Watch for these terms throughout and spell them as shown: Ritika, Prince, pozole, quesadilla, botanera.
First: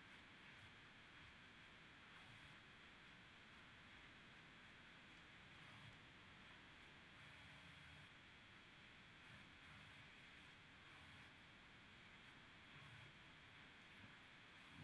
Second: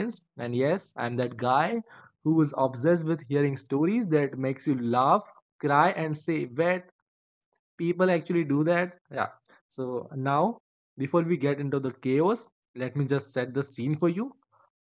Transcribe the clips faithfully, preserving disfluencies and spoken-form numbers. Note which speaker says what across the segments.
Speaker 1: Prince, and yes, I'm that guy who is obsessed with hearing stories that makes you laugh, cry, and say, "Wait, people actually do that." Yeah. So now, before we get into the chaos, let me just set the scene for you.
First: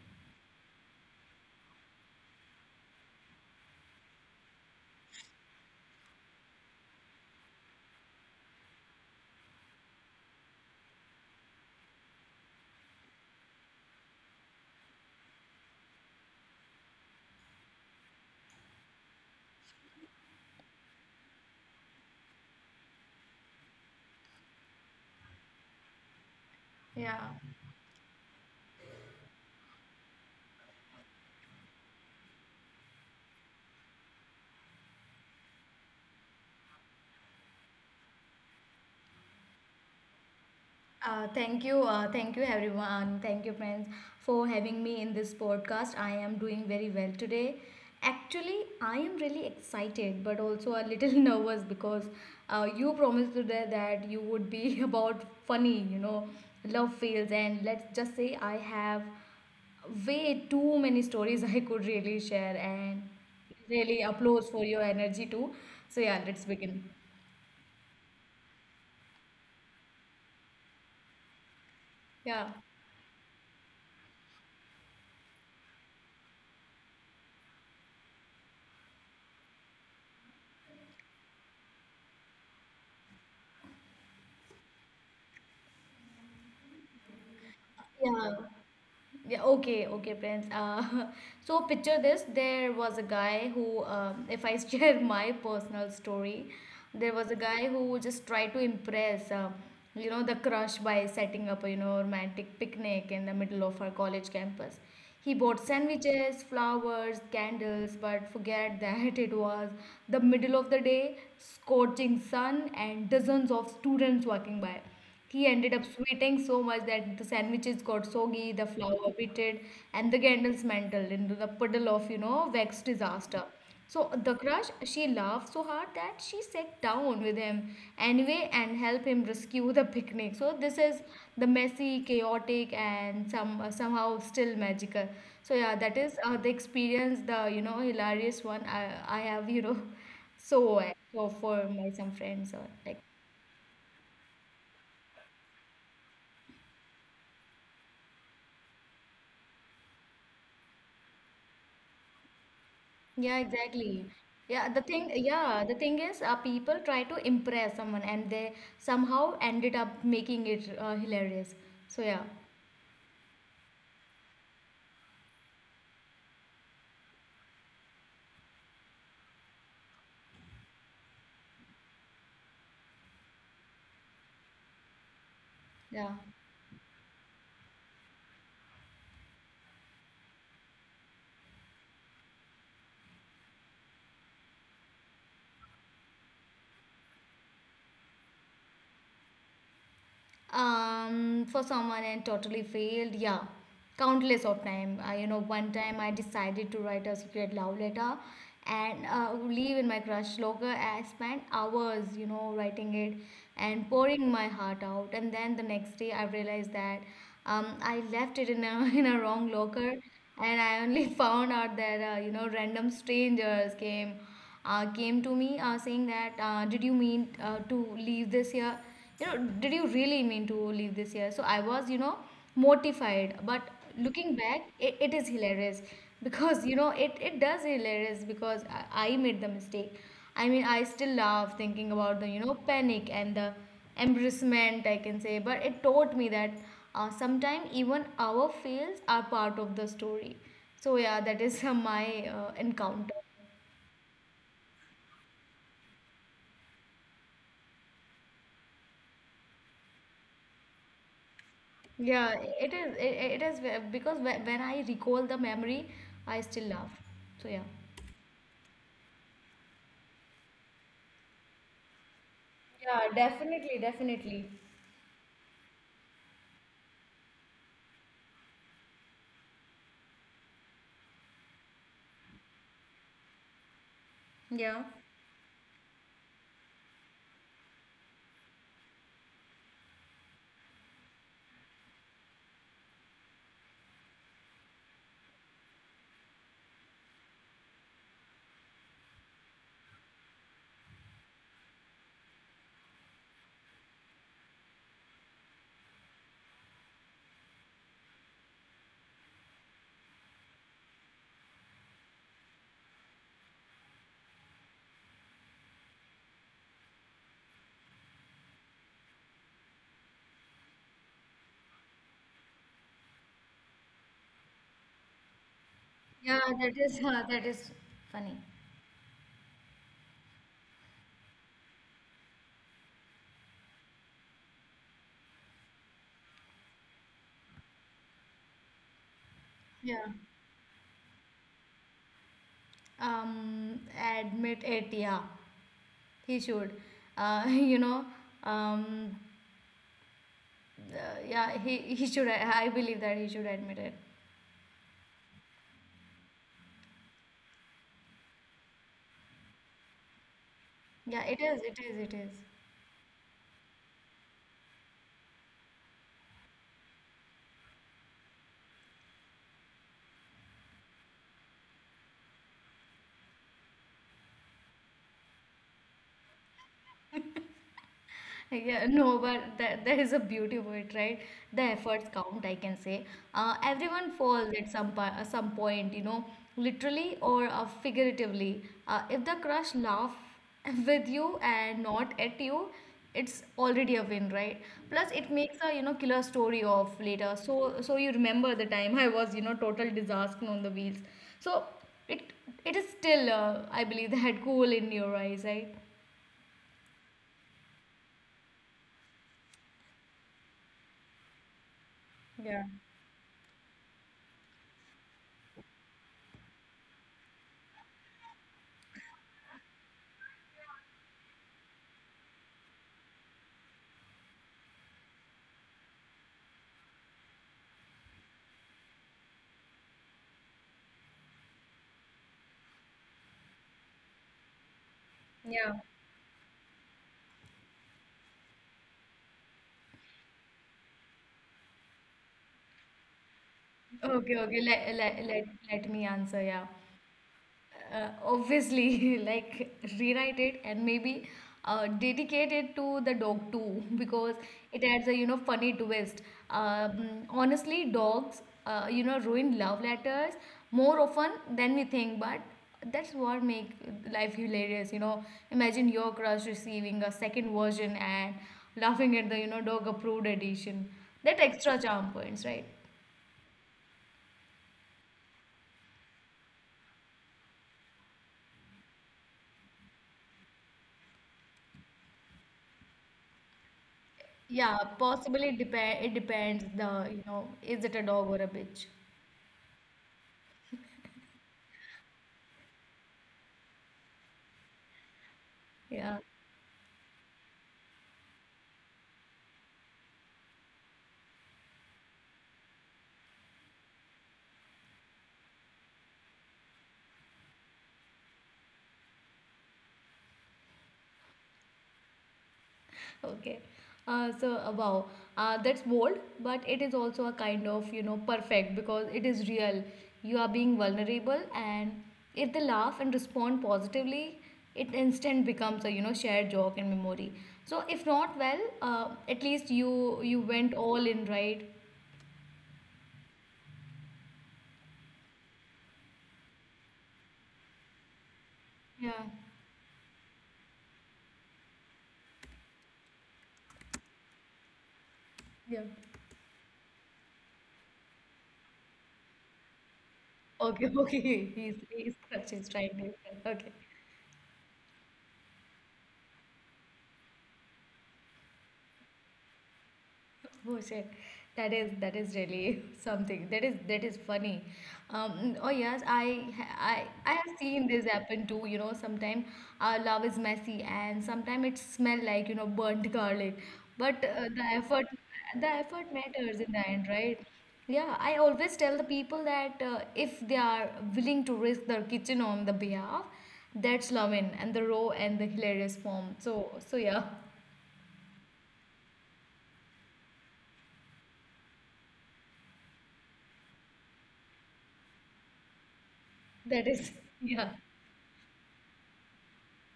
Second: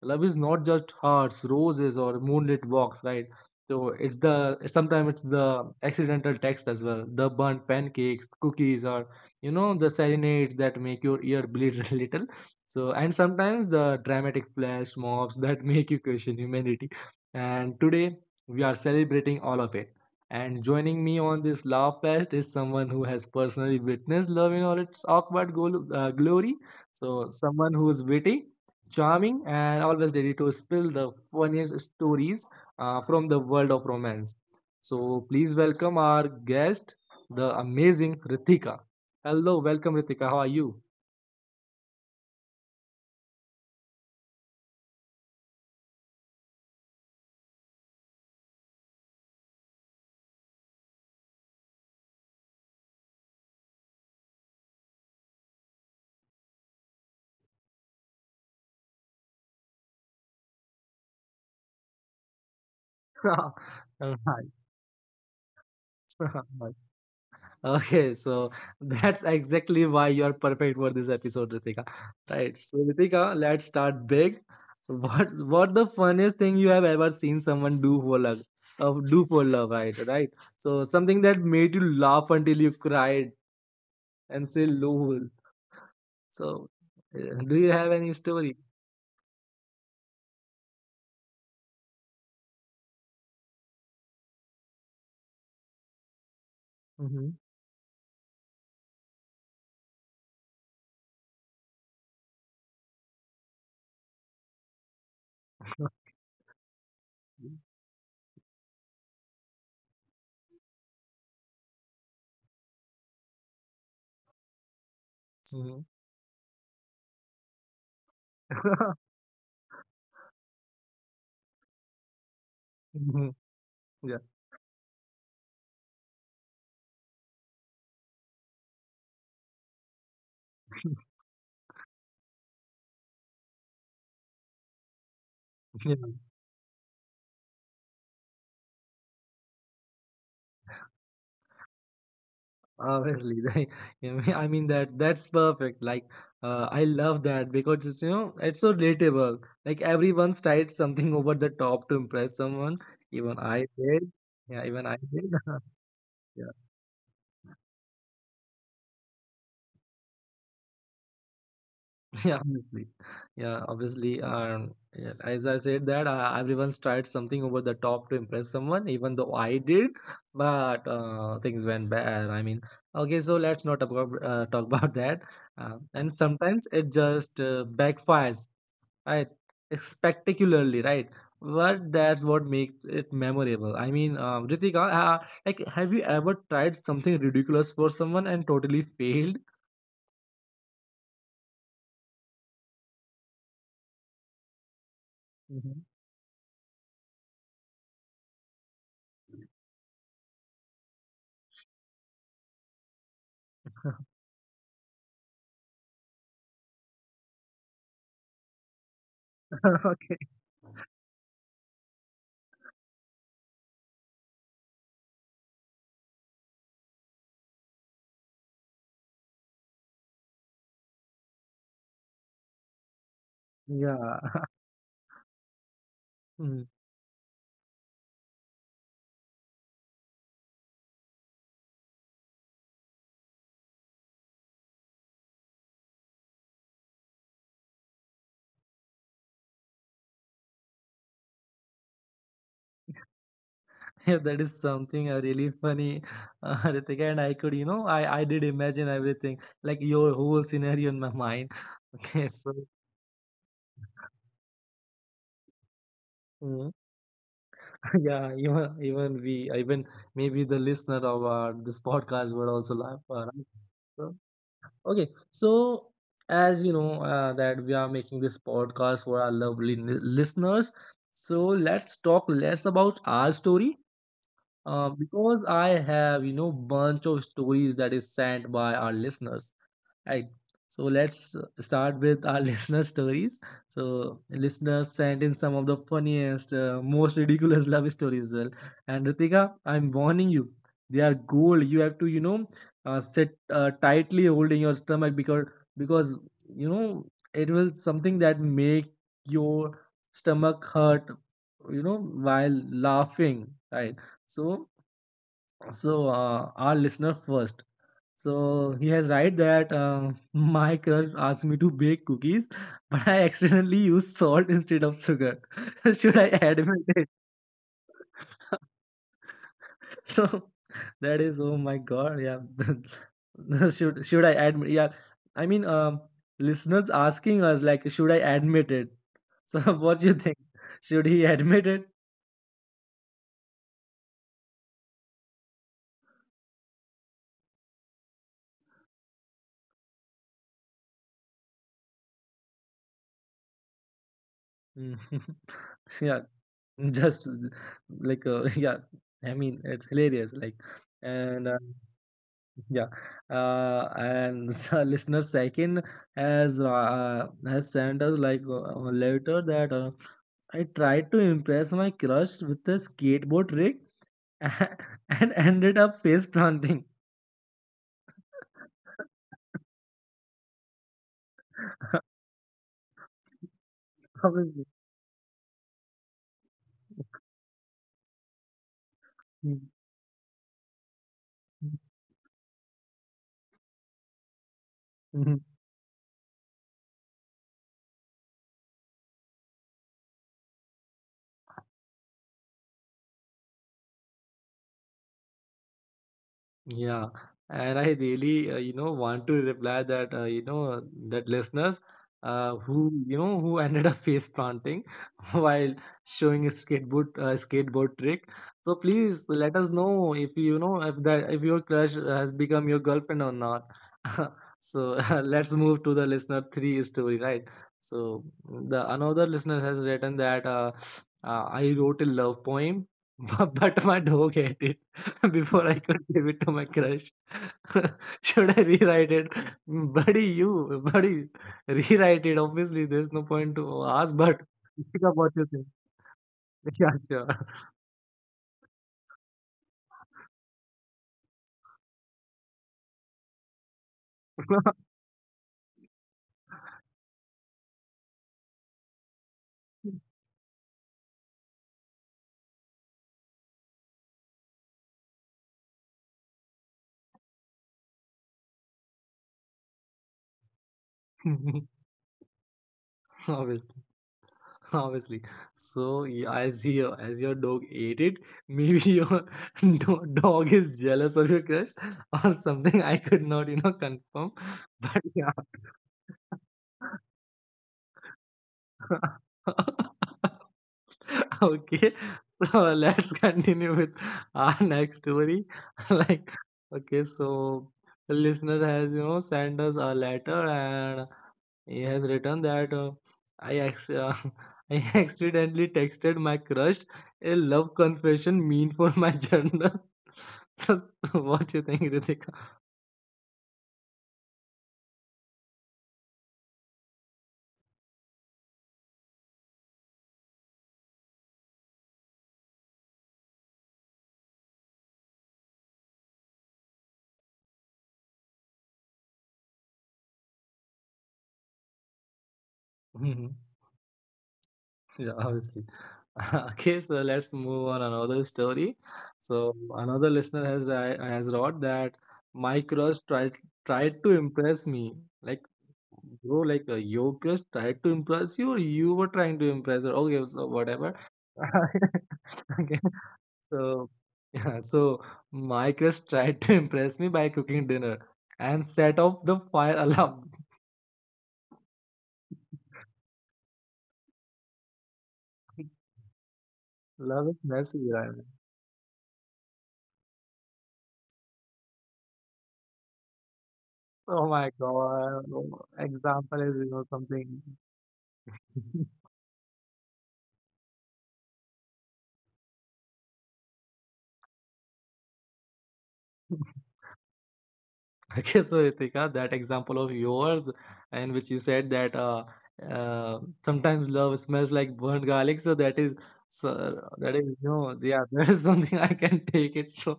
Speaker 1: Love is not just hearts, roses, or moonlit walks, right? So it's the sometimes it's the accidental text, as well the burnt pancakes, cookies, or you know the serenades that make your ear bleed a little. So and sometimes the dramatic flash mobs that make you question humanity. And today we are celebrating all of it. And joining me on this laugh fest is someone who has personally witnessed love in all its awkward gol- uh, glory.
Speaker 2: Yeah.
Speaker 1: So, someone who is witty, charming, and always ready to spill the funniest stories uh, from the world of romance. So, please welcome our guest, the amazing Ritika. Hello, welcome, Ritika. How are you?
Speaker 2: Uh, thank you. Uh, thank you, everyone. Thank you, friends, for having me in this podcast. I am doing very well today. Actually, I am really excited, but also a little nervous because uh, you promised today that you would be about funny, you know, love fails. And let's just say I have way too many stories I could really share and really
Speaker 1: Hi.
Speaker 2: applause for your energy too. So, yeah, let's begin.
Speaker 1: Okay, so that's exactly why you are perfect for this episode, Ritika.
Speaker 2: Yeah.
Speaker 1: Right. So Ritika, let's start big. What what the funniest thing you have ever seen someone do for love? Uh, do for love, right? Right. So something that made you laugh until you cried and say lol. So uh, do you have any
Speaker 2: Yeah.
Speaker 1: story?
Speaker 2: Yeah, okay, okay, Prince. Uh, so picture this, there was a guy who, um, if I share my personal story, there
Speaker 1: Mm-hmm.
Speaker 2: was a guy who just tried to impress, uh, you know, the crush by setting up a, you know, romantic picnic in the middle of our college campus. He bought sandwiches, flowers, candles, but forget that it was the middle of the day, scorching sun, and dozens of students walking by. He ended up sweating so much that the sandwiches got soggy, the flour pitted, and the candles mantled into the puddle of, you know, vexed
Speaker 1: Hmm.
Speaker 2: disaster. So the crush, she laughed so hard that she sat down with him anyway and helped him rescue the picnic. So this is the messy, chaotic, and some uh, somehow still magical. So yeah,
Speaker 1: Yeah.
Speaker 2: that is uh, the experience, the you know hilarious one I I have you know So uh, for for my some friends or like.
Speaker 1: Obviously, like, I mean I mean that that's perfect. Like, uh, I love that because it's, you know it's so relatable. Like everyone's tried something over the top to impress someone. Even
Speaker 2: Yeah,
Speaker 1: I
Speaker 2: exactly.
Speaker 1: did. Yeah,
Speaker 2: Yeah, the
Speaker 1: even I
Speaker 2: thing,
Speaker 1: did.
Speaker 2: yeah, the thing is, uh,
Speaker 1: Yeah,
Speaker 2: people try to impress someone and they somehow ended up making it uh, hilarious. So yeah,
Speaker 1: yeah, obviously. Yeah, obviously. Um, yeah, as I said that uh, everyone's tried something over the top to impress someone. Even though I did, but uh, things went bad. I mean, okay, so let's not talk about uh, talk about that. Uh, and
Speaker 2: yeah.
Speaker 1: sometimes it just uh, backfires. Right. Spectacularly, right? But that's what makes it memorable. I mean, uh, Ritika, uh, like, have you ever tried something ridiculous for someone and totally failed?
Speaker 2: um for someone and totally failed, yeah, countless of time. I, you know One
Speaker 1: Mhm.
Speaker 2: time I decided to write a secret love letter and uh, leave in my crush locker. I spent hours you know writing it and pouring my heart out, and then the next day I realized that um, I left it in a in a wrong locker,
Speaker 1: Okay,
Speaker 2: and I only found out that uh, you know random strangers came uh, came to me uh, saying that uh, did you mean uh, to leave this here, you know did you really mean to leave this year? So I was you know mortified, but
Speaker 1: yeah.
Speaker 2: looking back, it, it is hilarious
Speaker 1: Hmm.
Speaker 2: because you know it, it does hilarious because I, I made the mistake. I mean I still laugh thinking about the you know panic and the embarrassment, I can say, but it taught me that uh, sometimes even our fails are part of the story. So yeah, that is uh, my uh, encounter.
Speaker 1: Yeah, that is something uh, really funny, uh, Ritika. And I could, you know, I, I did imagine everything, like your whole scenario in my mind. Okay,
Speaker 2: Yeah,
Speaker 1: so
Speaker 2: it is. It, it is ve- because whe- when I recall the memory, I still
Speaker 1: mm,
Speaker 2: laugh. So yeah.
Speaker 1: yeah, even even we, even maybe the listener of uh, this podcast would also laugh.
Speaker 2: Yeah,
Speaker 1: Uh, right?
Speaker 2: definitely,
Speaker 1: So,
Speaker 2: definitely.
Speaker 1: Okay, so as you know uh, that we are making this podcast for our lovely n- listeners, so let's talk less about our story,
Speaker 2: Yeah.
Speaker 1: uh, because I have you know bunch of stories that is sent by our listeners. Right. So let's uh, start with our listener stories. So listeners sent in some of the funniest, uh, most ridiculous love stories as well. And Ritika, I'm warning you, they are gold. You have to, you know, uh, sit uh, tightly holding your stomach, because because you know it will something that make your stomach hurt, you know, while laughing. Right. So so uh, our listener first. So he has right that uh, my crush asked me to bake cookies, but I accidentally used salt instead of sugar. Should I admit it?
Speaker 2: Yeah, that is funny.
Speaker 1: So that is, oh my god, yeah. should should I admit? Yeah, I mean, um, listeners asking us like, should I admit it? So what do
Speaker 2: Yeah.
Speaker 1: you think? Should he admit it?
Speaker 2: Um, admit it. Yeah, he should. Uh, you know. Um, uh, yeah, he he should. I I believe that he should admit it.
Speaker 1: Mm. Yeah. Just like uh, yeah, I mean it's hilarious. Like,
Speaker 2: Yeah, it
Speaker 1: and uh,
Speaker 2: is. It is. It is.
Speaker 1: yeah, uh, and so listener second has uh, has sent us, like, uh, a letter that uh, I tried to impress my crush with a skateboard trick and ended up face planting.
Speaker 2: Yeah, no, but that, that is a beauty of it, right? The efforts count, I can say. Uh, everyone falls
Speaker 1: Obviously.
Speaker 2: at some po- uh, some point, you know, literally or uh, figuratively. Uh, if the crush laugh with you and not at you, it's already a win, right? Plus, it makes a you know killer story of later. So so you remember the time I was you know total disaster on the wheels. So it it is still uh, I believe that cool in your eyes, right?
Speaker 1: Yeah, and I really, uh, you know, want to reply that, uh, you know, that listeners uh, who, you know, who ended up face planting while showing a skateboard, uh, skateboard trick. So please let us know, if you know, if that if your crush has become your girlfriend or not. So let's move to the listener three story, right? So the another listener has written that uh, uh, I wrote a love poem, but, but my dog hated before
Speaker 2: Yeah.
Speaker 1: I could give it to my crush. Should I rewrite it? Buddy, you, buddy, rewrite it. Obviously, there's no point to ask,
Speaker 2: Okay,
Speaker 1: but
Speaker 2: okay. Let,
Speaker 1: think of
Speaker 2: let,
Speaker 1: what you
Speaker 2: let,
Speaker 1: think.
Speaker 2: let me answer. Yeah.
Speaker 1: Yeah, sure.
Speaker 2: Uh, obviously, like rewrite it, and maybe uh, dedicate it to the dog too because it adds a you know funny twist. Um, honestly, dogs uh, you know ruin love letters more often than we think, but that's what make life hilarious. You know, imagine your crush receiving a second version and laughing at the you know dog approved edition. That extra charm points, right?
Speaker 1: Obviously, obviously. So, yeah, as your as your dog ate it, maybe your do- dog is jealous of your crush or something. I could not, you know, confirm.
Speaker 2: Yeah,
Speaker 1: But yeah.
Speaker 2: possibly it depend it depends the, you know, is it a dog or a bitch?
Speaker 1: Okay. So let's continue with our next story.
Speaker 2: Yeah.
Speaker 1: Like, okay, so the listener has, you know, sent us a letter, and he has written that uh, I, ex- uh, I accidentally texted my crush a love confession mean for my journal. So, what do you think, Ritika?
Speaker 2: Okay. Uh, so uh, wow, uh, that's bold, but it is also a kind of, you know, perfect because it is real. You are being vulnerable, and if they laugh and respond positively, it instant becomes a, you know, shared joke and memory. So if not well, uh, at least you you went all in, right?
Speaker 1: Yeah, obviously. Okay, so let's move on another story.
Speaker 2: Yeah.
Speaker 1: So another listener has I has wrote that my crush tried tried to impress me. Like,
Speaker 2: Yeah.
Speaker 1: bro, like uh, your crush tried to impress you, or you were trying to impress her. Okay, so
Speaker 2: Okay.
Speaker 1: whatever.
Speaker 2: Okay. He's he's, he's
Speaker 1: Okay,
Speaker 2: trying to. Okay.
Speaker 1: so yeah, so my crush tried to impress me by cooking dinner and set off the fire alarm.
Speaker 2: Oh shit, that is that is really something. That is that is funny. Um, oh yes, I ha- I
Speaker 1: Love is
Speaker 2: I have seen
Speaker 1: messy,
Speaker 2: this
Speaker 1: right?
Speaker 2: happen too. You know, sometimes our love is messy, and sometimes it smell like you know burnt garlic. But
Speaker 1: Oh
Speaker 2: uh,
Speaker 1: my
Speaker 2: the effort
Speaker 1: god. Oh,
Speaker 2: the effort
Speaker 1: example is,
Speaker 2: matters
Speaker 1: you
Speaker 2: in
Speaker 1: know,
Speaker 2: the end,
Speaker 1: something.
Speaker 2: right? Yeah, I always tell the people that uh, if they are willing to risk their kitchen on the behalf, that's love in and the raw and the hilarious form. So so yeah,
Speaker 1: Okay, so Ritika, that example of yours, in which you said that uh, uh, sometimes love smells like burnt garlic, so that is, so
Speaker 2: that is
Speaker 1: that is, no,
Speaker 2: yeah.
Speaker 1: yeah, that is something I can take it. So,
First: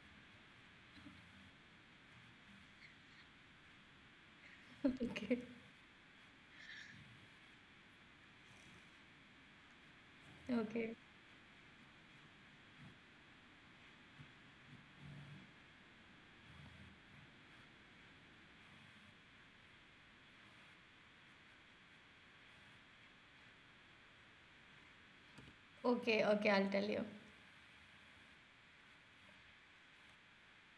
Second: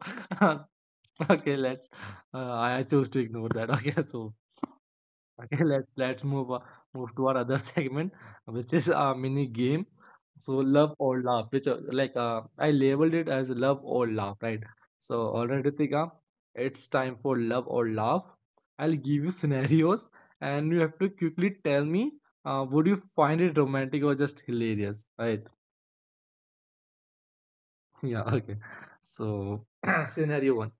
Speaker 1: okay, let's, uh, I choose to ignore that. Okay, so
Speaker 2: Okay.
Speaker 1: Okay, let's let's move uh, move to our other segment, which is a mini game. So love
Speaker 2: Okay,
Speaker 1: or laugh, which, uh, like uh, I labeled it as love or laugh, right? So all right, Ritika, it's time for love or laugh. I'll give you scenarios, and you have to quickly tell me, uh, would you find it romantic or just hilarious, right?
Speaker 2: okay, okay. I'll tell you.
Speaker 1: Yeah, okay. So scenario one.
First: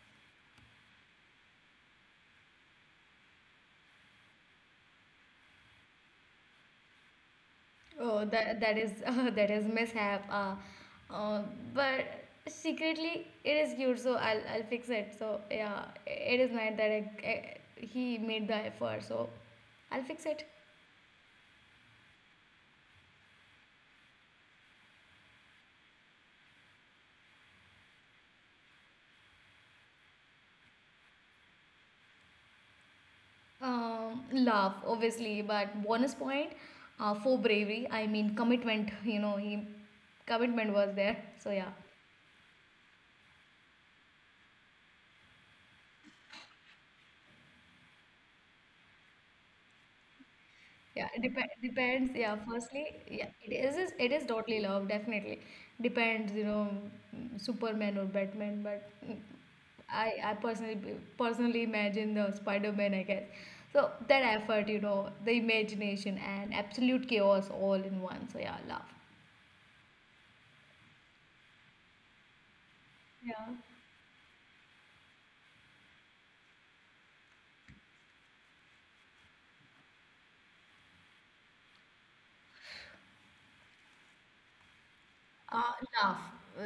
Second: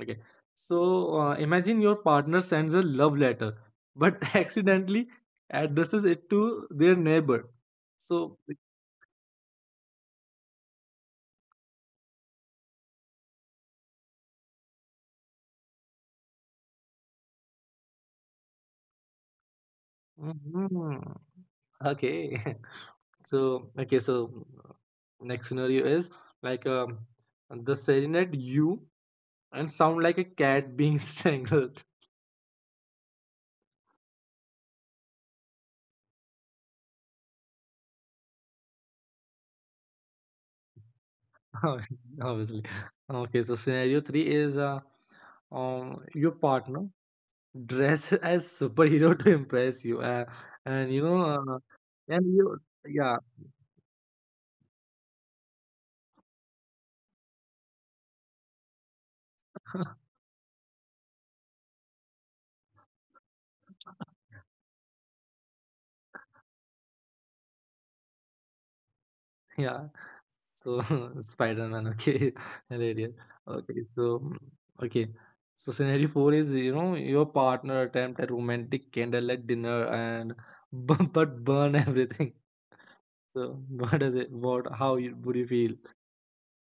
Speaker 1: Okay. So uh, imagine your partner sends a love letter, but accidentally addresses it to their neighbor.
Speaker 2: Oh,
Speaker 1: So,
Speaker 2: that that is that is mishap. Uh, uh, but secretly it is cute, so I'll I'll fix it. So yeah, it is nice that I, I- he made the effort, so I'll fix it.
Speaker 1: mhm. Okay. So, okay. So, uh, next scenario is like um, the serenade you and sound like a cat being strangled.
Speaker 2: Um, laugh obviously, but bonus point uh, for bravery. I mean commitment. You know, he commitment was there. So yeah.
Speaker 1: Obviously. Okay. So, scenario three is uh, um, your partner dress as superhero to impress you, uh, and you
Speaker 2: Yeah, it
Speaker 1: know
Speaker 2: dep
Speaker 1: uh,
Speaker 2: Depends.
Speaker 1: and
Speaker 2: Yeah,
Speaker 1: you,
Speaker 2: firstly,
Speaker 1: yeah,
Speaker 2: yeah, it is is- it is totally love, definitely. Depends, you know, mm, Superman or Batman, but mm, I I personally personally imagine the Spider-Man, I guess. So that effort, you know, the imagination and absolute chaos all in one. So yeah, love.
Speaker 1: yeah, so Spider-Man, okay, hilarious.
Speaker 2: Yeah.
Speaker 1: Okay so mm, okay so scenario four is, you know your partner attempt a romantic candlelight dinner, and bu- but burn everything, so what is it what how you, would you
Speaker 2: Uh,
Speaker 1: feel?
Speaker 2: laugh,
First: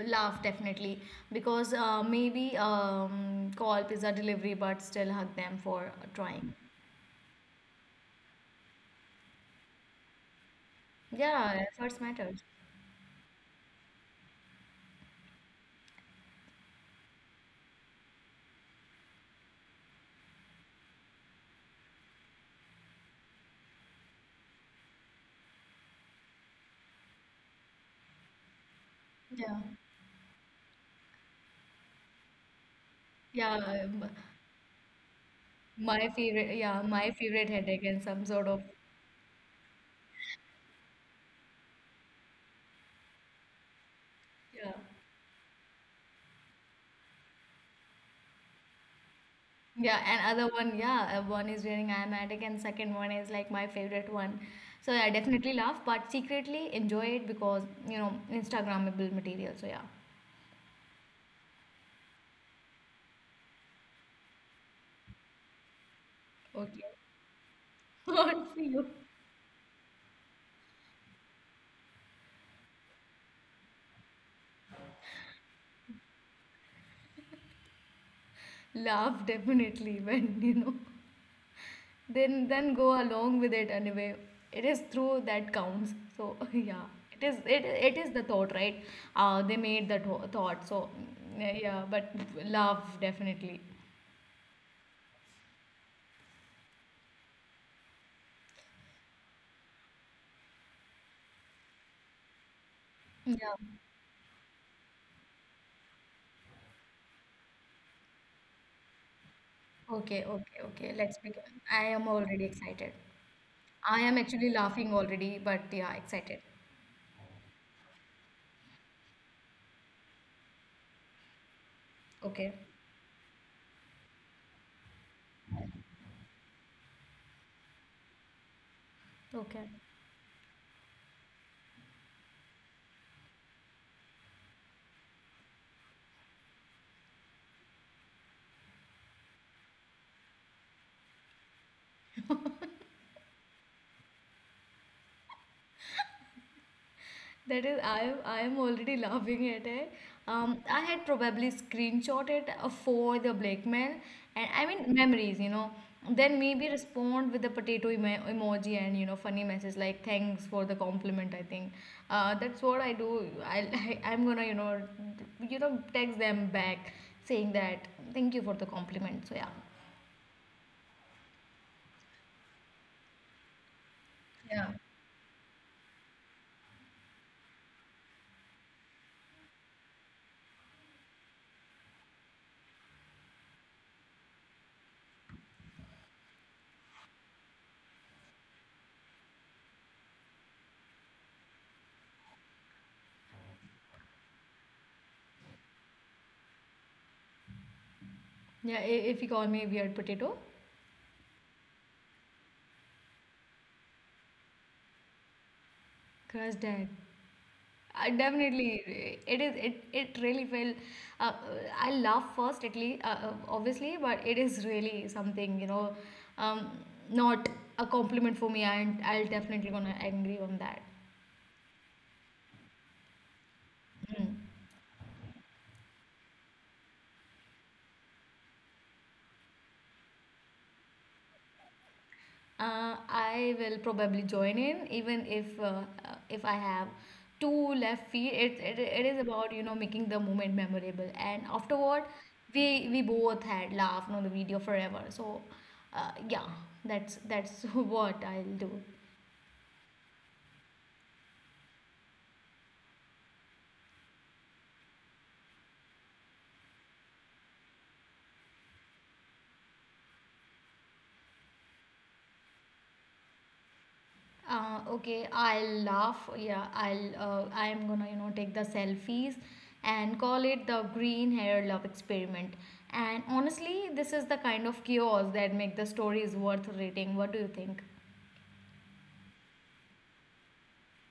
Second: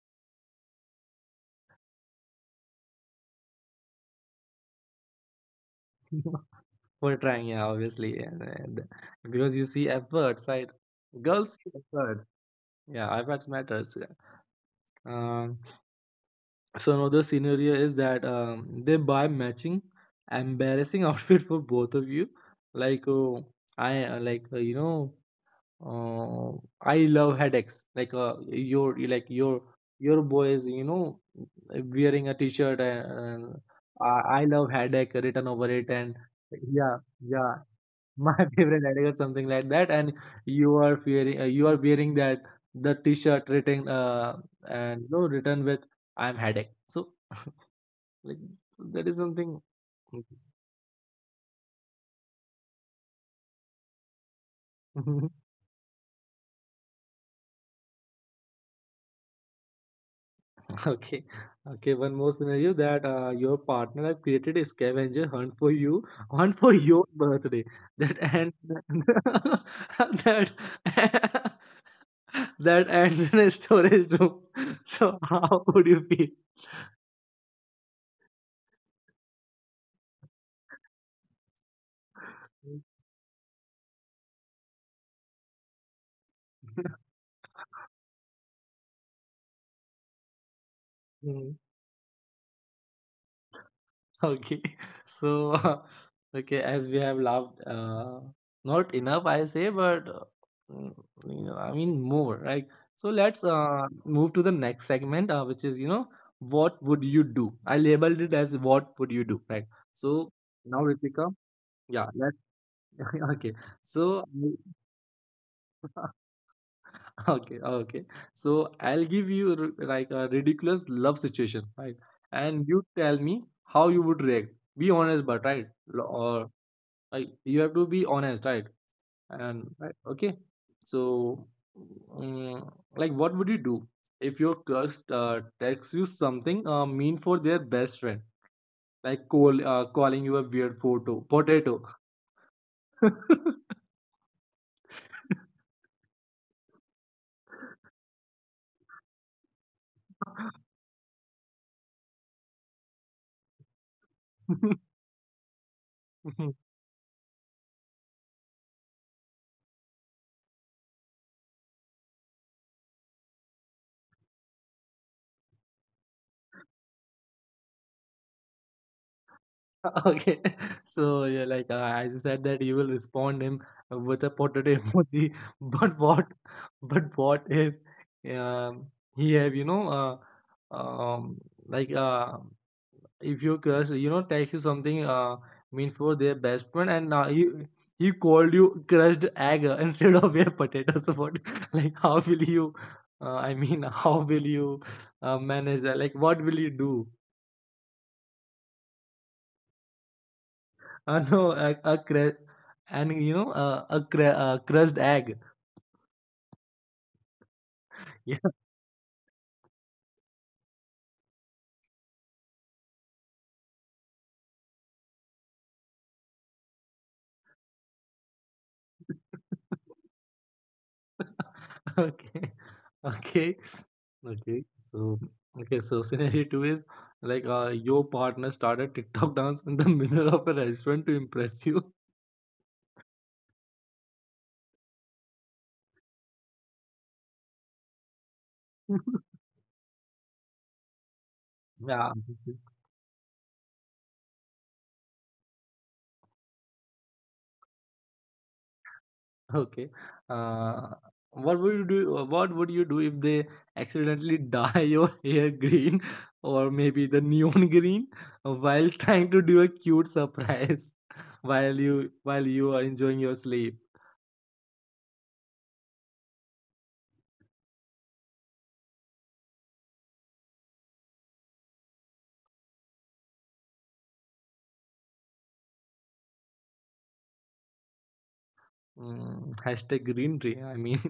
Speaker 2: Laugh definitely because uh, maybe um, call pizza delivery, but still hug them for trying.
Speaker 1: For trying, yeah, obviously, and, and because you see efforts, right? Girls
Speaker 2: Yeah,
Speaker 1: see
Speaker 2: efforts
Speaker 1: effort,
Speaker 2: matters.
Speaker 1: yeah. Efforts matters, yeah. Um, so another scenario is that um, they buy matching embarrassing outfit for both of you. Like uh, I uh, like uh, you know uh, I love headaches. Like uh, your like
Speaker 2: Yeah.
Speaker 1: your your boy is, you know wearing a t-shirt, and,
Speaker 2: Yeah,
Speaker 1: uh
Speaker 2: um,
Speaker 1: I, I love headache written over it,
Speaker 2: my
Speaker 1: and
Speaker 2: favorite. Yeah,
Speaker 1: yeah,
Speaker 2: my favorite
Speaker 1: yeah,
Speaker 2: headache and some
Speaker 1: my
Speaker 2: sort of.
Speaker 1: favorite headache or something like that, and you are wearing uh, you are wearing that the t-shirt written, uh,
Speaker 2: Yeah,
Speaker 1: and you know written with, I'm headache. So, like, that is something.
Speaker 2: yeah, and other one. Yeah, uh, one is during asthmatic, and second one is like my favorite one. So I definitely laugh, but secretly enjoy it because you know Instagrammable material. So yeah,
Speaker 1: Okay, okay. One more scenario, that uh, your partner have created a scavenger hunt for you, hunt for
Speaker 2: okay.
Speaker 1: your birthday. That,
Speaker 2: Good
Speaker 1: and
Speaker 2: for you.
Speaker 1: that that ends in a storage room. So how would you feel?
Speaker 2: Laugh definitely when you know. then then go along with it anyway, it is through that counts, so yeah, it is it, it is the thought, right? Uh, they made the tho- thought. So mm, yeah, but love definitely.
Speaker 1: Okay. So, okay, as we have laughed, uh, not enough, I say, but uh, mm, you know, I mean more, right? So let's
Speaker 2: Yeah.
Speaker 1: uh, move to the next segment, uh, which is, you know, what would you do? I labeled it as what would you do, right?
Speaker 2: Okay,
Speaker 1: So
Speaker 2: okay,
Speaker 1: now,
Speaker 2: okay. Let's
Speaker 1: Ritika,
Speaker 2: begin. I
Speaker 1: yeah,
Speaker 2: am
Speaker 1: let's,
Speaker 2: already excited.
Speaker 1: okay.
Speaker 2: I am
Speaker 1: So,
Speaker 2: actually laughing already, but yeah, excited.
Speaker 1: okay, okay. So I'll give you r- like a ridiculous love situation, right?
Speaker 2: Okay.
Speaker 1: And you tell me how you would react. Be honest, but right? L- Or like you have to be honest, right?
Speaker 2: Okay.
Speaker 1: And right, okay. So mm, like what would you do if your crush uh, texts you something uh, mean for their best friend, like call, uh, calling you a weird photo potato?
Speaker 2: That is, I I am already laughing at it. Um, I had probably screenshot it uh, for the blackmail, and I mean memories, you know. Then maybe respond with the potato emo- emoji and you know funny message like thanks for the compliment. I think uh, that's what I do. I, I I'm gonna you know you know text them back saying that thank you for the compliment. So yeah,
Speaker 1: Okay, so yeah, like uh, as you said that you will respond him with a
Speaker 2: yeah,
Speaker 1: potato emoji, but what but what if um, he have you know uh, um, like uh, if your crush you know text you something uh mean for their best friend, and uh, he he called you crushed egg, uh, instead of your potatoes? What, like how will you uh, i mean how will you uh, manage that? Like what will you do?
Speaker 2: yeah. i- If you call me a weird potato,
Speaker 1: Uh, no, a, a cru- and you know uh, a cru- uh, crushed egg.
Speaker 2: crush that. I
Speaker 1: Yeah,
Speaker 2: definitely, it is it it really will uh, I laugh first at least, uh, uh, obviously, but it is really something, you know um, not a compliment for me, and I'll definitely gonna agree on that.
Speaker 1: okay, okay, okay. So okay, so scenario two is like uh, your partner started tiktok dance in the middle of a restaurant to impress you.
Speaker 2: uh, I will probably join in even if uh, uh, if I have two left feet. It, it it is about you know making the moment memorable, and afterward
Speaker 1: Yeah.
Speaker 2: we we both had laughed on the video forever. So uh, yeah, that's that's what I'll do.
Speaker 1: Okay. Uh, what would you do? uh, What would you do if they accidentally dye your hair green or maybe the neon green while trying to do a cute surprise while you while you are enjoying your sleep?
Speaker 2: Uh, okay, I'll laugh. Yeah, I'll. Uh, I'm gonna, you know, take the selfies and call it the green hair love experiment. And honestly, this is the kind of chaos that make the stories worth reading. What do you think?
Speaker 1: Mm, hashtag green tree. I mean,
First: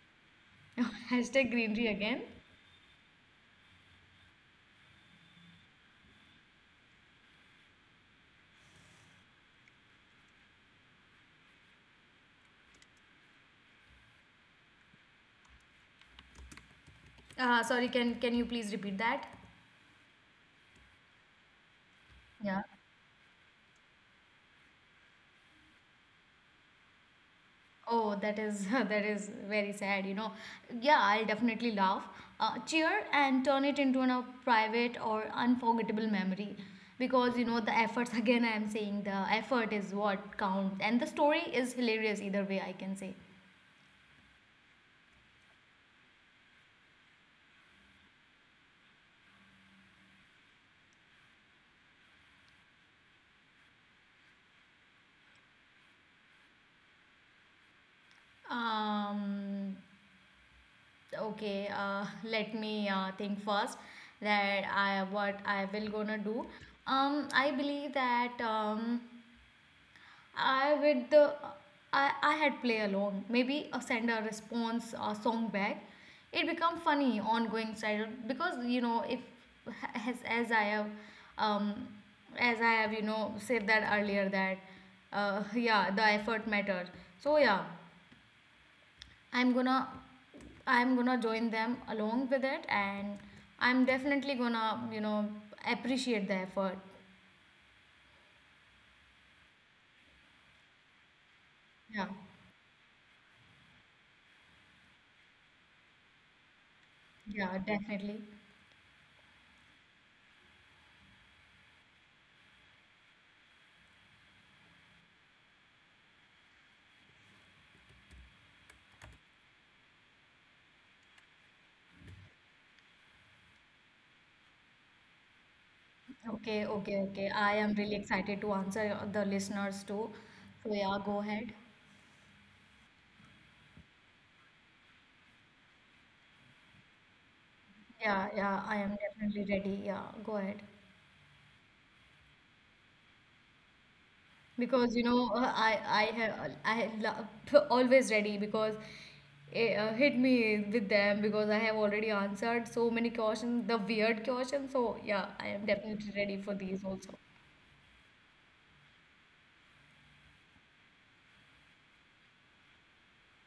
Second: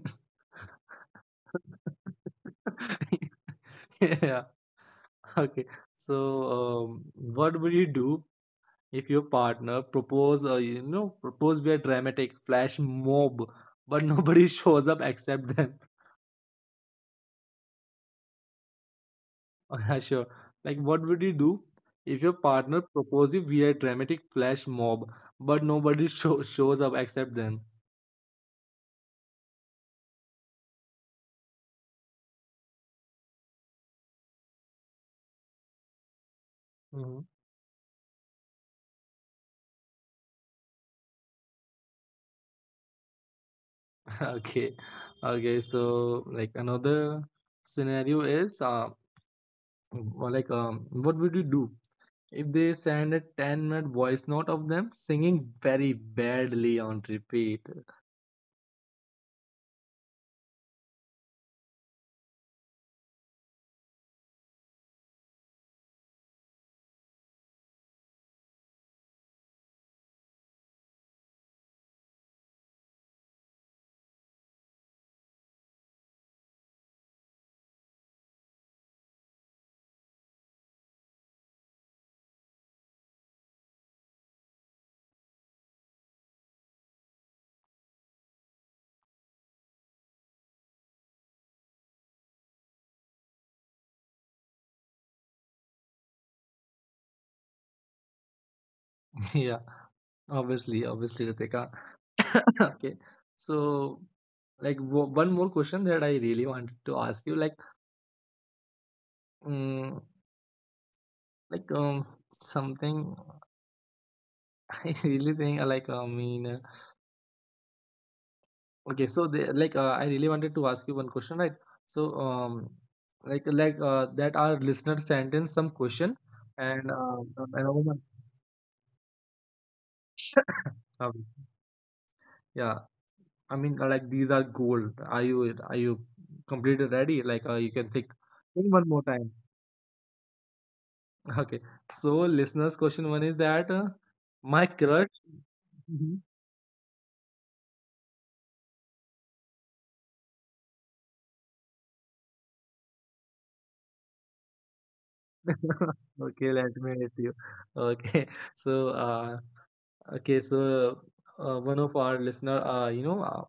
Speaker 2: Hashtag greenery again.
Speaker 1: yeah. Okay. So, um, what would you do if your partner propose uh, you know propose via dramatic flash mob, but nobody shows up except them?
Speaker 2: Uh, sorry, can can you please repeat that?
Speaker 1: Yeah, sure, like what would you do if your
Speaker 2: Yeah.
Speaker 1: partner proposes via dramatic flash mob but nobody show, shows up except them?
Speaker 2: Oh, that is that is very sad, you know. Yeah, I'll definitely laugh, uh, cheer, and turn it into an, a private or unforgettable memory,
Speaker 1: Hmm.
Speaker 2: because you know the efforts. Again, I am saying the effort is what counts, and the story is hilarious either way. I can say.
Speaker 1: Okay, okay. So like another scenario is uh, well, like um, what would you do if they send a ten minute voice note of them singing very badly on repeat?
Speaker 2: Um. Okay. Uh. Let me uh, think first. That I what I will gonna do. Um. I believe that um I with the I, I had play along. Maybe a send a response uh, song back. It become funny ongoing style because you know if as as I have um as I have you know said that earlier that uh, yeah the effort matters. So yeah, I'm gonna I'm gonna join them along with it, and I'm definitely gonna you know appreciate the effort.
Speaker 1: Yeah, obviously, obviously, Ritika.
Speaker 2: Yeah,
Speaker 1: Okay, so like wo- one more question that I really wanted to ask you, like,
Speaker 2: yeah, definitely.
Speaker 1: um, like um, something I really think uh, like I mean, uh, okay, so they, like uh, I really wanted to ask you one question, right? So um, like like uh, that our listener sent in some question,
Speaker 2: Okay,
Speaker 1: and
Speaker 2: okay, okay.
Speaker 1: uh,
Speaker 2: I
Speaker 1: and I
Speaker 2: am really
Speaker 1: want-
Speaker 2: excited to answer the listeners too. So yeah, go
Speaker 1: um,
Speaker 2: ahead.
Speaker 1: yeah, I mean, uh, like these are gold. Are you are you completely ready? Like uh, you can think.
Speaker 2: Yeah, yeah,
Speaker 1: Think
Speaker 2: I
Speaker 1: one
Speaker 2: am
Speaker 1: more time.
Speaker 2: definitely ready. Yeah, go ahead.
Speaker 1: Okay. So, listeners, question one is that uh, my
Speaker 2: Because you
Speaker 1: crush.
Speaker 2: know, uh, I I
Speaker 1: Mhm.
Speaker 2: have I love, always ready because it uh, hit me with them because I have already answered so many questions, the weird questions. So yeah, I am definitely ready
Speaker 1: Okay,
Speaker 2: for
Speaker 1: let
Speaker 2: these
Speaker 1: me help
Speaker 2: also.
Speaker 1: you. Okay. So, uh, okay. So, uh, one of our listener, uh, you know, uh,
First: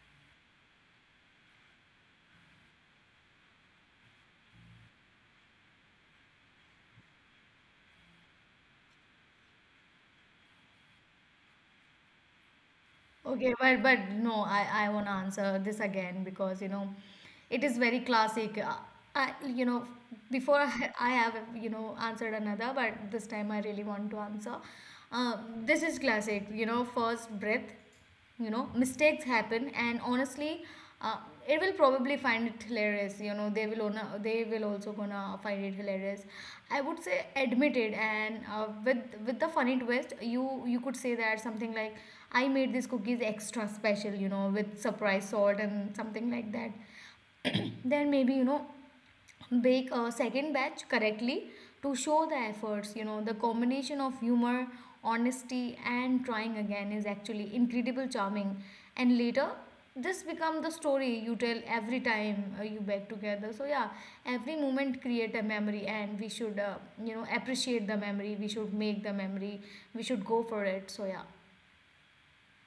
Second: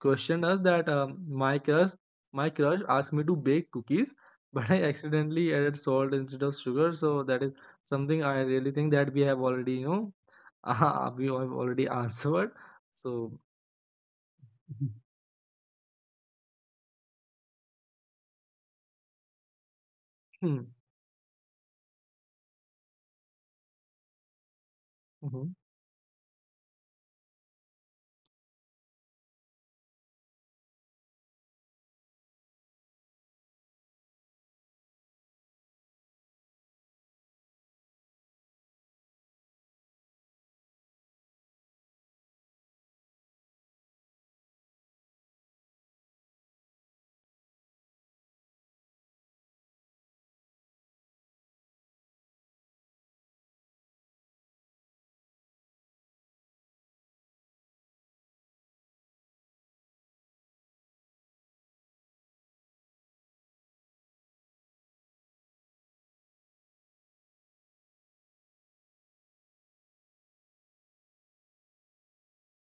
Speaker 1: questioned us that um, my crush my crush asked me to bake cookies but I accidentally added salt instead of sugar. So that is something I really think that we have already you know we have already answered. So
Speaker 2: Okay, but but no, I I want to answer this again because you know, it is very classic. Uh, I, you know, Before
Speaker 1: Mhm.
Speaker 2: I, I have you know answered another, but this time I really want to answer. Uh,
Speaker 1: Mhm.
Speaker 2: this is classic. You know, first breath. You know, mistakes happen, and honestly, uh, it will probably find it hilarious. You know, they will ona, they will also gonna find it hilarious. I would say admitted, and uh, with with the funny twist, you you could say that something like. I made these cookies extra special, you know, with surprise salt and something like that. Then maybe, you know, bake a second batch correctly to show the efforts. You know, the combination of humor, honesty, and trying again is actually incredible charming. And later, this become the story you tell every time uh, you bake together. So yeah, every moment create a memory, and we should, uh, you know, appreciate the memory. We should make the memory. We should go for it. So yeah,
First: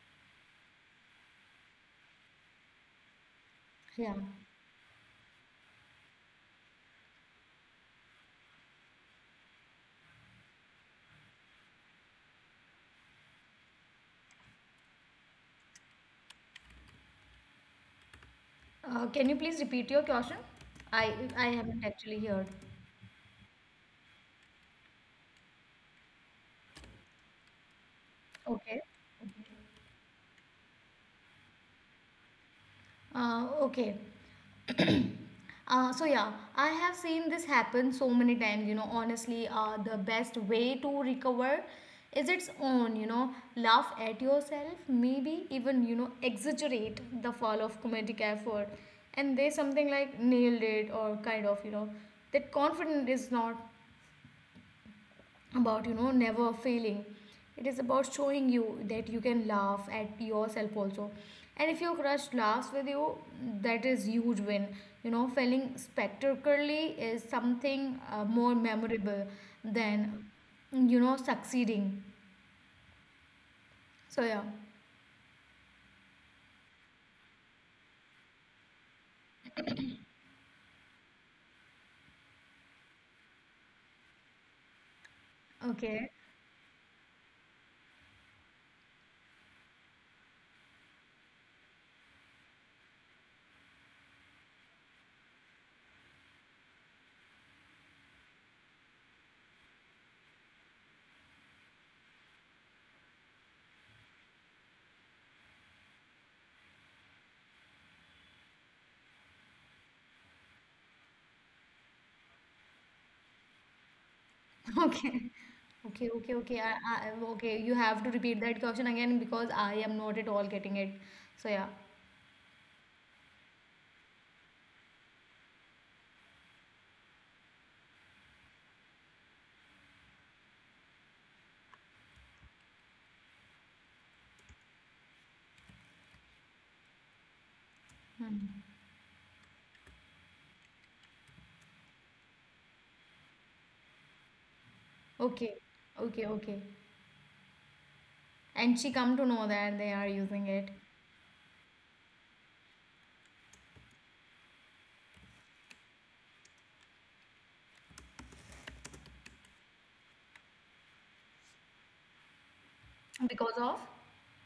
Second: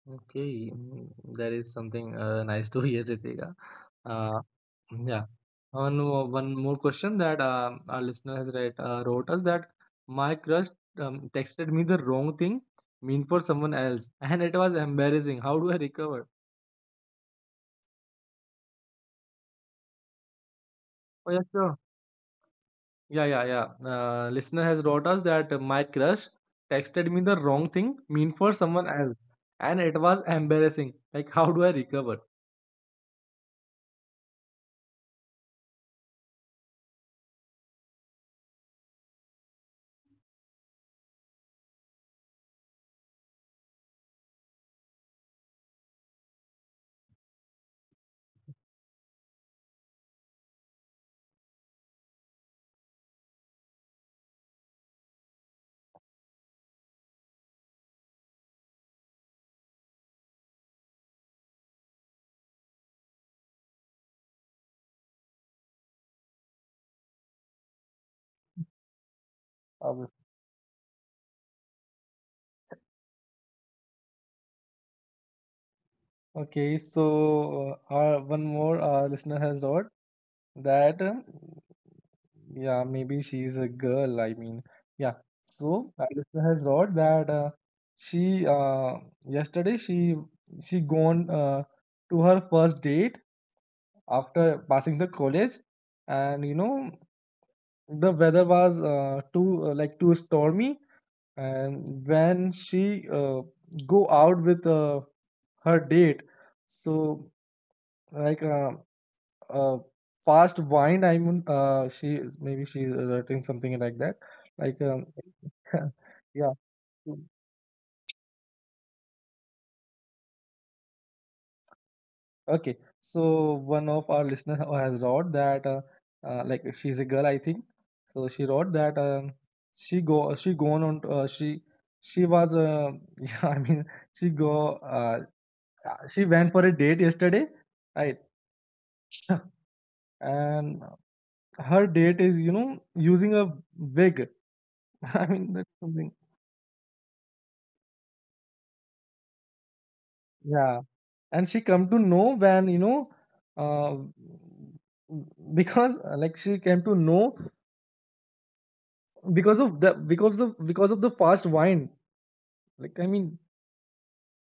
Speaker 1: Okay, mm, that is something uh, nice to hear, Ritika.
Speaker 2: yeah.
Speaker 1: Uh, yeah. One, more- one more question that um our listener has read, uh, wrote us that my crush um, texted me the wrong thing, mean for someone else, and it was embarrassing. How do I recover?
Speaker 2: Uh, can you please repeat your question? I
Speaker 1: Oh, yeah,
Speaker 2: I
Speaker 1: sure.
Speaker 2: haven't actually heard.
Speaker 1: Yeah, yeah, yeah. Uh, listener has wrote us that uh, my crush texted me the wrong thing, mean for
Speaker 2: Okay.
Speaker 1: someone else, and it was embarrassing. Like, how do I recover?
Speaker 2: Uh, okay. Uh, so yeah, I have seen this happen so many times. You know, honestly, uh, the best way to recover is its own. You know, laugh at yourself, maybe even you know exaggerate the fall of comedic effort, and they something like nailed it or kind of you know that confident is not about you know never failing, it is about showing you that you can laugh at yourself also. And if your crush laughs with you, that is huge win. You know failing spectacularly is something uh, more memorable than you know succeeding. So yeah.
Speaker 1: Okay, so uh, our, one more uh, listener has wrote that um, yeah, maybe she's a girl. I mean, yeah. So our
Speaker 2: Okay.
Speaker 1: listener has wrote that uh, she uh, yesterday she she gone uh, to her first date after passing the college, and you know the weather was uh, too uh, like too stormy, and when she uh, go out with uh, her date, so like uh, uh, fast wine, I mean uh, she is- maybe she's writing something like that, like um,
Speaker 2: okay okay okay
Speaker 1: yeah.
Speaker 2: okay I, I,
Speaker 1: Mm.
Speaker 2: okay you have to repeat that question again because I am not at all getting it. So yeah.
Speaker 1: Okay, so one of our listener who has wrote that uh, uh, like she's a girl I think. So she wrote that um, she go she gone on uh, she she was uh, yeah I mean she go uh, Uh, she went for a date yesterday, right?
Speaker 2: Hmm.
Speaker 1: And her date is, you know, using a wig. I mean,
Speaker 2: Okay,
Speaker 1: that's something.
Speaker 2: okay, okay. And she come to know that they are using it
Speaker 1: Yeah. And she come to know when, you know, uh, because uh, like she came to know because of the because of because of the fast wine. Like I mean,
Speaker 2: because of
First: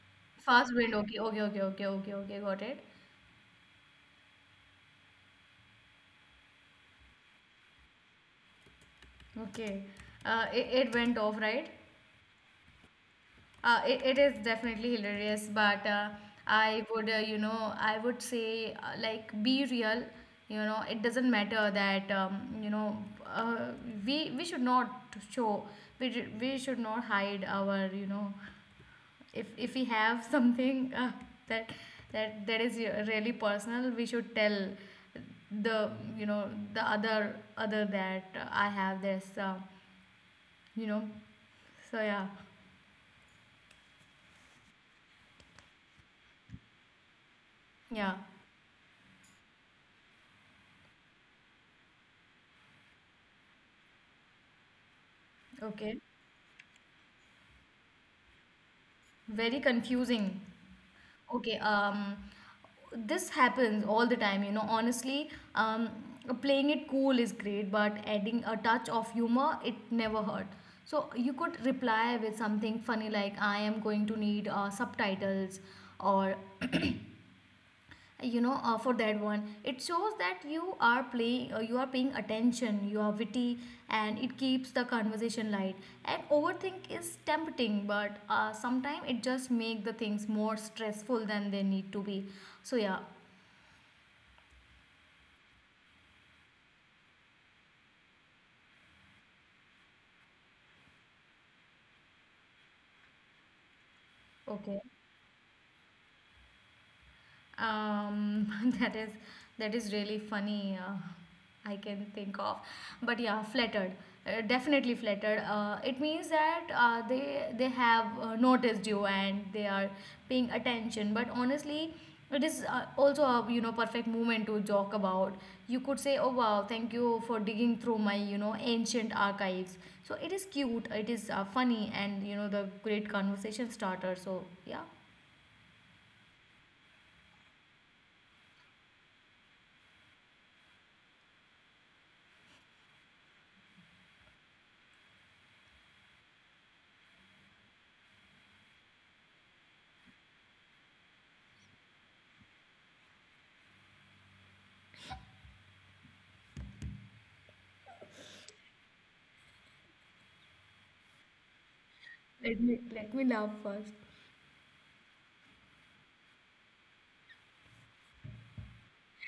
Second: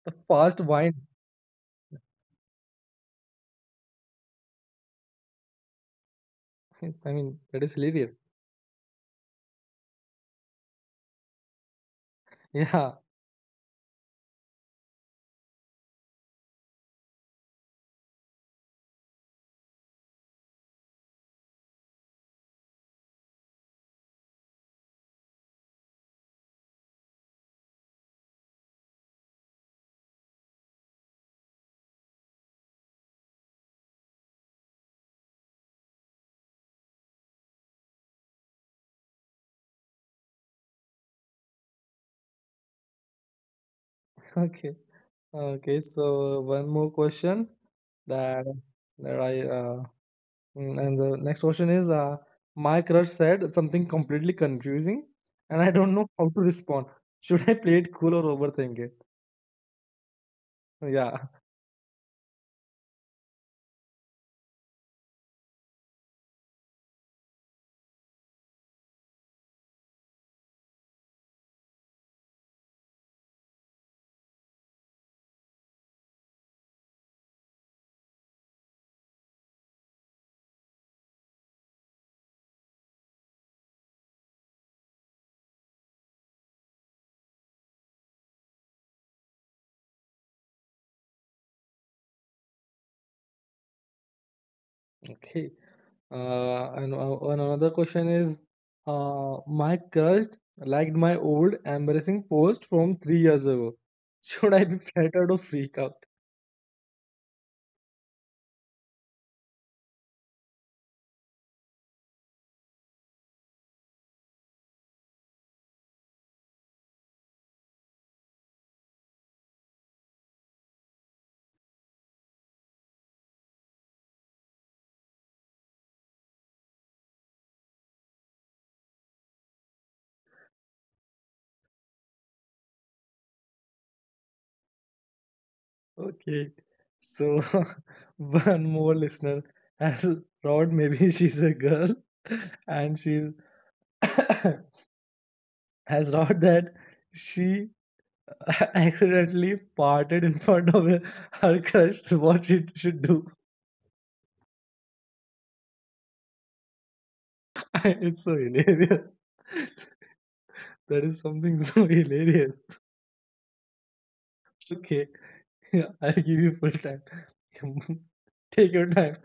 Speaker 1: the fast
Speaker 2: fast wind.
Speaker 1: wine.
Speaker 2: Okay, okay, okay, okay, okay, okay, got it.
Speaker 1: I mean, that is hilarious.
Speaker 2: Okay, uh, it, it went off, right?
Speaker 1: Yeah.
Speaker 2: Uh, it, it is definitely hilarious, but uh, I would, uh, you know, I would say, uh, like, be real. You know, it doesn't matter that, um, you know, uh, we we should not show, we, d- we should not hide our, you know, if if we have something uh, that that that is really personal. We should tell the you know the other other that uh, I have this uh, you know so yeah.
Speaker 1: Okay. Okay. So one more question
Speaker 2: Yeah,
Speaker 1: that that I uh, Mm, and the next question is, uh, my crush said something completely confusing, and I
Speaker 2: okay,
Speaker 1: don't know how to respond. Should I play it cool or overthink it?
Speaker 2: very confusing.
Speaker 1: Yeah.
Speaker 2: Okay, um, this happens all the time, you know. Honestly, um, playing it cool is great, but adding a touch of humor, it never hurt. So you could reply with something funny like, I am going to need uh, subtitles, or you know uh, for that one. It shows that you are playing uh, you are paying attention, you are witty, and it keeps the conversation light. And overthink is tempting, but uh, sometimes it just make the things more stressful than they need to be. So yeah.
Speaker 1: Okay. Uh, and uh, one another question is, uh, my crush liked my old embarrassing post from three years ago. Should I
Speaker 2: Okay.
Speaker 1: be flattered or freak out?
Speaker 2: Um, that is that is really funny. Uh, I can think of, but yeah, flattered. Uh, definitely flattered. Uh, it means that uh, they they have uh, noticed you and they are paying attention. But honestly, it is uh, also a you know perfect moment to joke about. You could say, "Oh wow, thank you for digging through my you know ancient archives." So it is cute. It is uh, funny and you know the great conversation starter. So yeah.
Speaker 1: Okay. So one more listener has Rod. Maybe she's a girl, and she's has wrote that she accidentally farted in front of her, her crush. So what she should do? It's so hilarious. That is something so
Speaker 2: Let
Speaker 1: hilarious.
Speaker 2: me let me laugh first.
Speaker 1: Okay, yeah, I'll give you full time. Take your time.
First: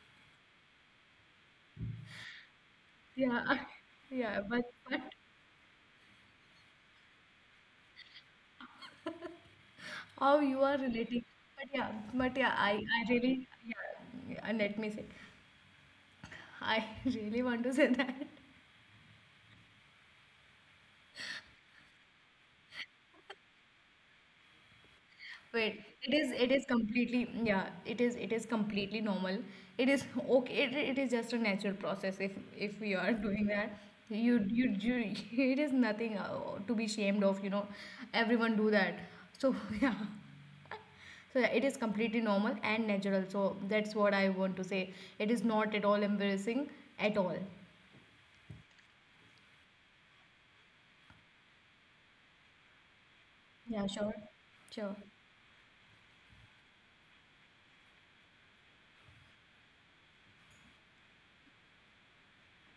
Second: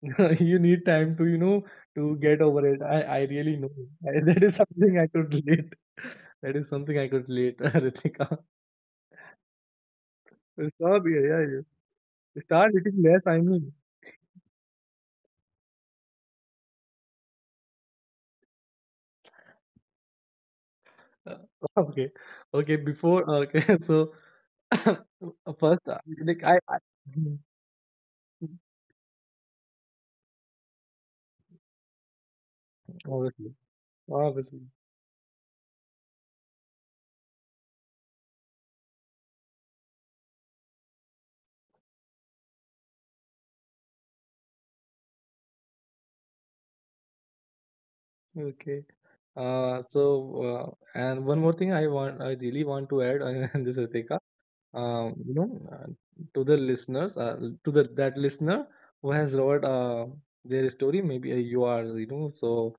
Speaker 1: You need time to you know to get over it. I I really
Speaker 2: Yeah,
Speaker 1: know. I,
Speaker 2: yeah,
Speaker 1: that is
Speaker 2: but
Speaker 1: something
Speaker 2: but
Speaker 1: I could relate. That is something I could relate, Ritika.
Speaker 2: how you are
Speaker 1: Stop
Speaker 2: relating?
Speaker 1: here, yeah.
Speaker 2: But yeah, but
Speaker 1: You
Speaker 2: yeah,
Speaker 1: start
Speaker 2: I I
Speaker 1: eating less. I
Speaker 2: really
Speaker 1: mean.
Speaker 2: yeah, yeah, let me say, I really want to say that.
Speaker 1: Uh, okay. Okay, before okay, so
Speaker 2: Wait,
Speaker 1: first, uh,
Speaker 2: it is
Speaker 1: like
Speaker 2: it
Speaker 1: I,
Speaker 2: is
Speaker 1: I
Speaker 2: completely
Speaker 1: Mhm.
Speaker 2: yeah, it is it is completely normal. It is okay. It, it is just a natural process if if we are doing
Speaker 1: Obviously,
Speaker 2: that. You
Speaker 1: obviously,
Speaker 2: you, you it is nothing uh, to be ashamed of, you know. Everyone do that. So yeah. So yeah, it is completely normal and natural. So that's what I want to say. It is not at all embarrassing at all.
Speaker 1: okay. Uh, so uh, and one more thing I want, I really want to add uh, in this,
Speaker 2: Yeah, sure.
Speaker 1: Ritika,
Speaker 2: Sure.
Speaker 1: um, you know, uh, to the listeners, uh, to the that listener who has wrote uh, their story, maybe uh, you are, you know, so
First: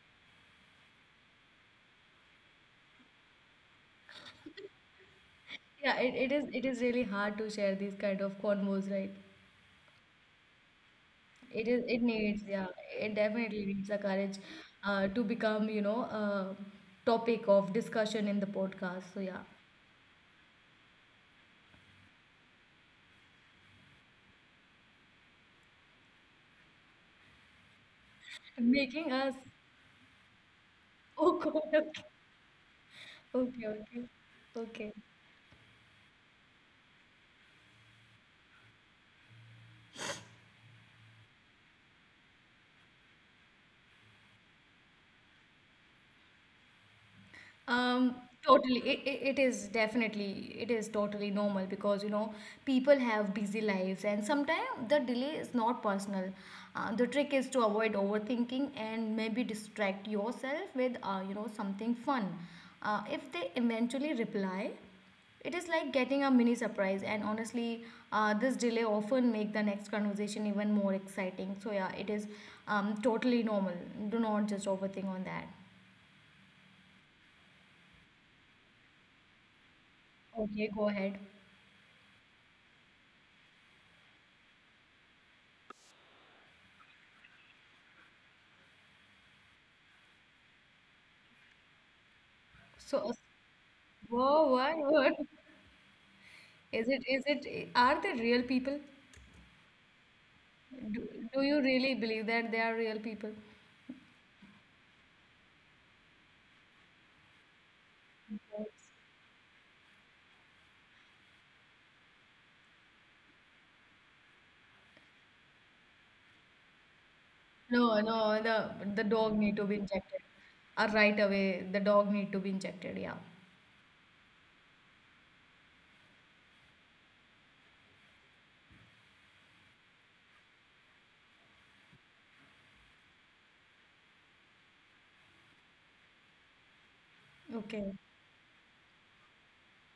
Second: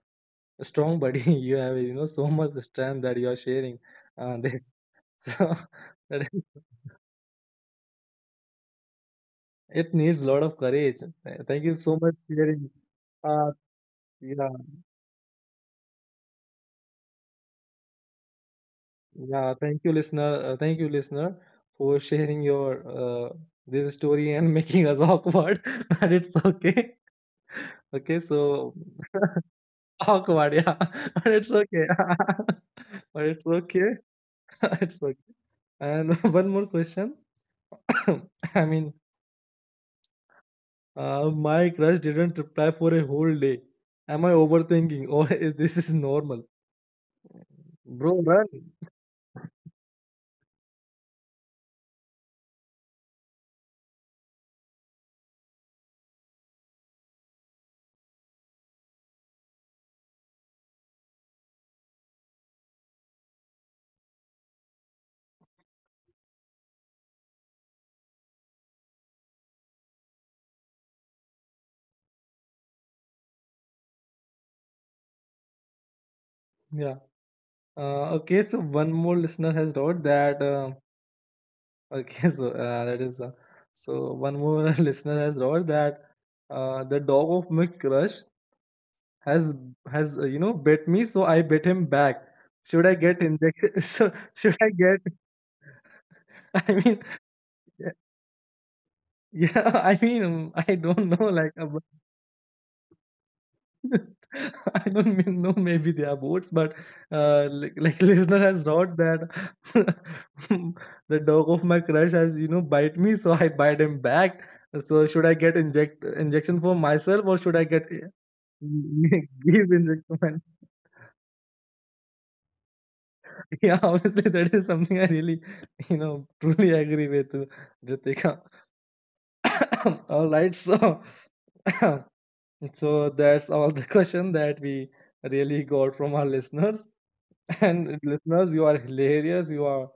Speaker 1: strong, buddy. You have, you know, so much strength that you are sharing uh, this. So.
Speaker 2: Yeah, it,
Speaker 1: That
Speaker 2: it
Speaker 1: is
Speaker 2: is it is really hard to share these kind of convos, right?
Speaker 1: It needs a lot of courage. Th- Thank
Speaker 2: It
Speaker 1: you
Speaker 2: is.
Speaker 1: so
Speaker 2: It
Speaker 1: much
Speaker 2: needs. Yeah.
Speaker 1: sharing.
Speaker 2: It
Speaker 1: Uh,
Speaker 2: definitely needs the courage
Speaker 1: yeah,
Speaker 2: uh, to become, you know, a topic of discussion in the podcast. So yeah,
Speaker 1: yeah. Thank you, listener. Uh, thank you, listener, for sharing your uh, this story and making us awkward. But it's okay. Okay, so
Speaker 2: making us.
Speaker 1: awkward, yeah. But
Speaker 2: Oh
Speaker 1: it's
Speaker 2: God.
Speaker 1: okay.
Speaker 2: Okay.
Speaker 1: But it's
Speaker 2: Okay.
Speaker 1: okay.
Speaker 2: Okay. Okay.
Speaker 1: It's okay. And one more question. I mean, uh, my crush didn't reply for a whole day. Am I overthinking or is this is normal?
Speaker 2: Um,
Speaker 1: Bro, run.
Speaker 2: totally. It, it, it is definitely, it is totally normal because, you know, people have busy lives and sometimes the delay is not personal. Uh, the trick is to avoid overthinking and maybe distract yourself with, uh, you know, something fun. Uh, if they eventually reply, it is like getting a mini surprise, and honestly uh, this delay often make the next conversation even more exciting. So yeah, it is um, totally normal. Do not just overthink on that.
Speaker 1: Yeah, Uh, okay, so one more listener has wrote that.
Speaker 2: Okay,
Speaker 1: Uh,
Speaker 2: go ahead.
Speaker 1: okay, so uh, that is uh, so one more listener has wrote that uh, the dog of my crush has has uh, you know bit me, so I bit him back. Should I
Speaker 2: So, a-
Speaker 1: get injected? So
Speaker 2: Whoa,
Speaker 1: should I
Speaker 2: what,
Speaker 1: get?
Speaker 2: what?
Speaker 1: I
Speaker 2: Is
Speaker 1: mean,
Speaker 2: it, is it,
Speaker 1: yeah,
Speaker 2: are they real people?
Speaker 1: yeah, I mean, I
Speaker 2: Do,
Speaker 1: don't know,
Speaker 2: do
Speaker 1: like,
Speaker 2: you
Speaker 1: uh,
Speaker 2: really believe that they are real people?
Speaker 1: I don't mean, know, maybe they are boats, but uh, like, like listener has wrote that the dog of my crush has you know bite me, so I bite him back. So should I get inject injection for myself, or should I get
Speaker 2: No,
Speaker 1: give
Speaker 2: no, the the dog need to be injected.
Speaker 1: injection?
Speaker 2: Uh, right away, the dog need to be injected. Yeah.
Speaker 1: Yeah, obviously that is something I really you know truly agree with uh, Ritika. All right, so so that's all the question that we really got from our listeners.
Speaker 2: Okay.
Speaker 1: And listeners, you are hilarious. You are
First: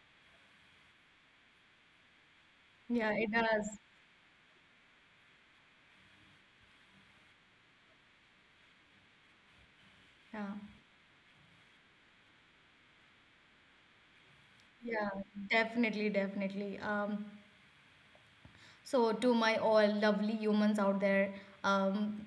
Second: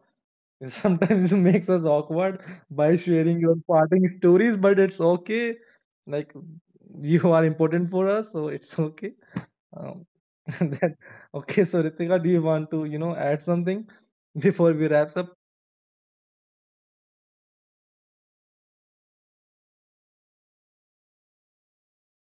Speaker 1: sometimes it makes us awkward by
Speaker 2: Yeah, it
Speaker 1: sharing your
Speaker 2: does.
Speaker 1: parting stories, but it's okay. Like, you are important for us, so it's okay. Um,
Speaker 2: Yeah.
Speaker 1: that okay. So Ritika, do you want to you know add something before we
Speaker 2: Yeah,
Speaker 1: wraps up?
Speaker 2: definitely, definitely. Um, So to my all lovely humans out there, um,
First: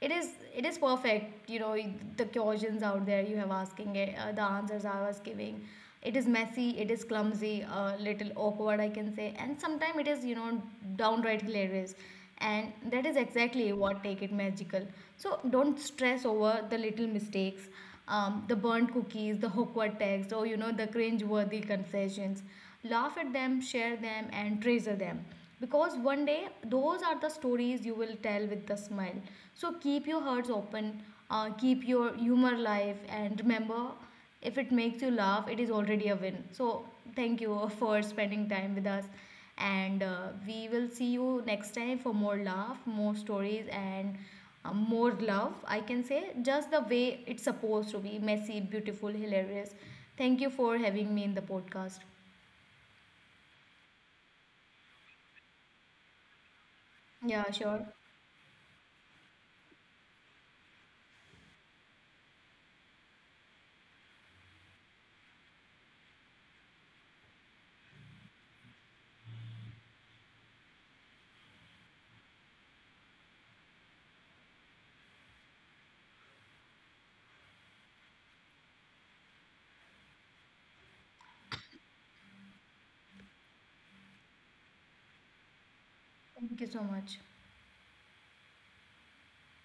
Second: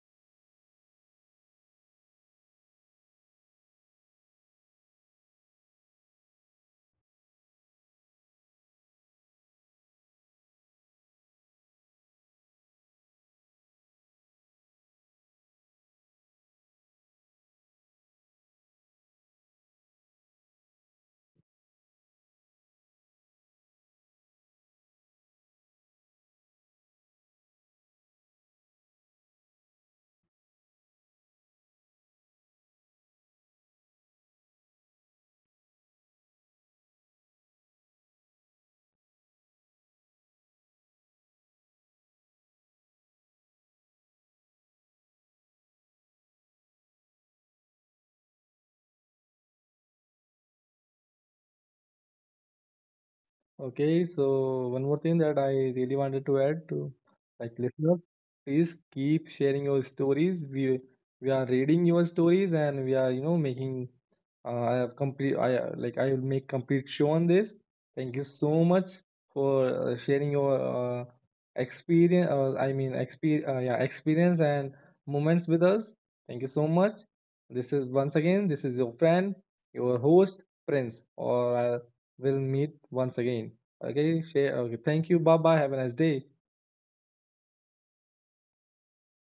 Speaker 2: it is it is perfect. You know the questions out there you have asking it, uh, the answers I was giving. It is messy, it is clumsy, a uh, little awkward I can say, and sometimes it is you know downright hilarious. And that is exactly what take it magical. So don't stress over the little mistakes, um, the burnt cookies, the awkward text, or you know the cringe-worthy confessions. Laugh at them, share them, and treasure them. Because one day, those are the stories you will tell with a smile. So keep your hearts open, uh, keep your humor alive, and remember, if it makes you laugh, it is already a win. So thank you for spending time with us. And uh, we will see you next time for more laugh, more stories, and uh, more love. I can say just the way it's supposed to be, messy, beautiful, hilarious. Thank you for having me in the podcast.
Speaker 1: Okay, so one more thing that I really wanted to add to,
Speaker 2: Yeah,
Speaker 1: like,
Speaker 2: sure.
Speaker 1: listeners, please keep sharing your stories. We we are reading your stories, and we are you know making uh, I have complete I uh, like I will make complete show on this. Thank you so much for uh, sharing your uh, experience. Uh, I mean experience uh, yeah experience and moments with us. Thank you so much. This is once again this is your friend, your host Prince, or uh, we'll meet once again. Okay, share. Okay, thank you. Bye bye. Have a nice day.
Speaker 2: Thank you so much.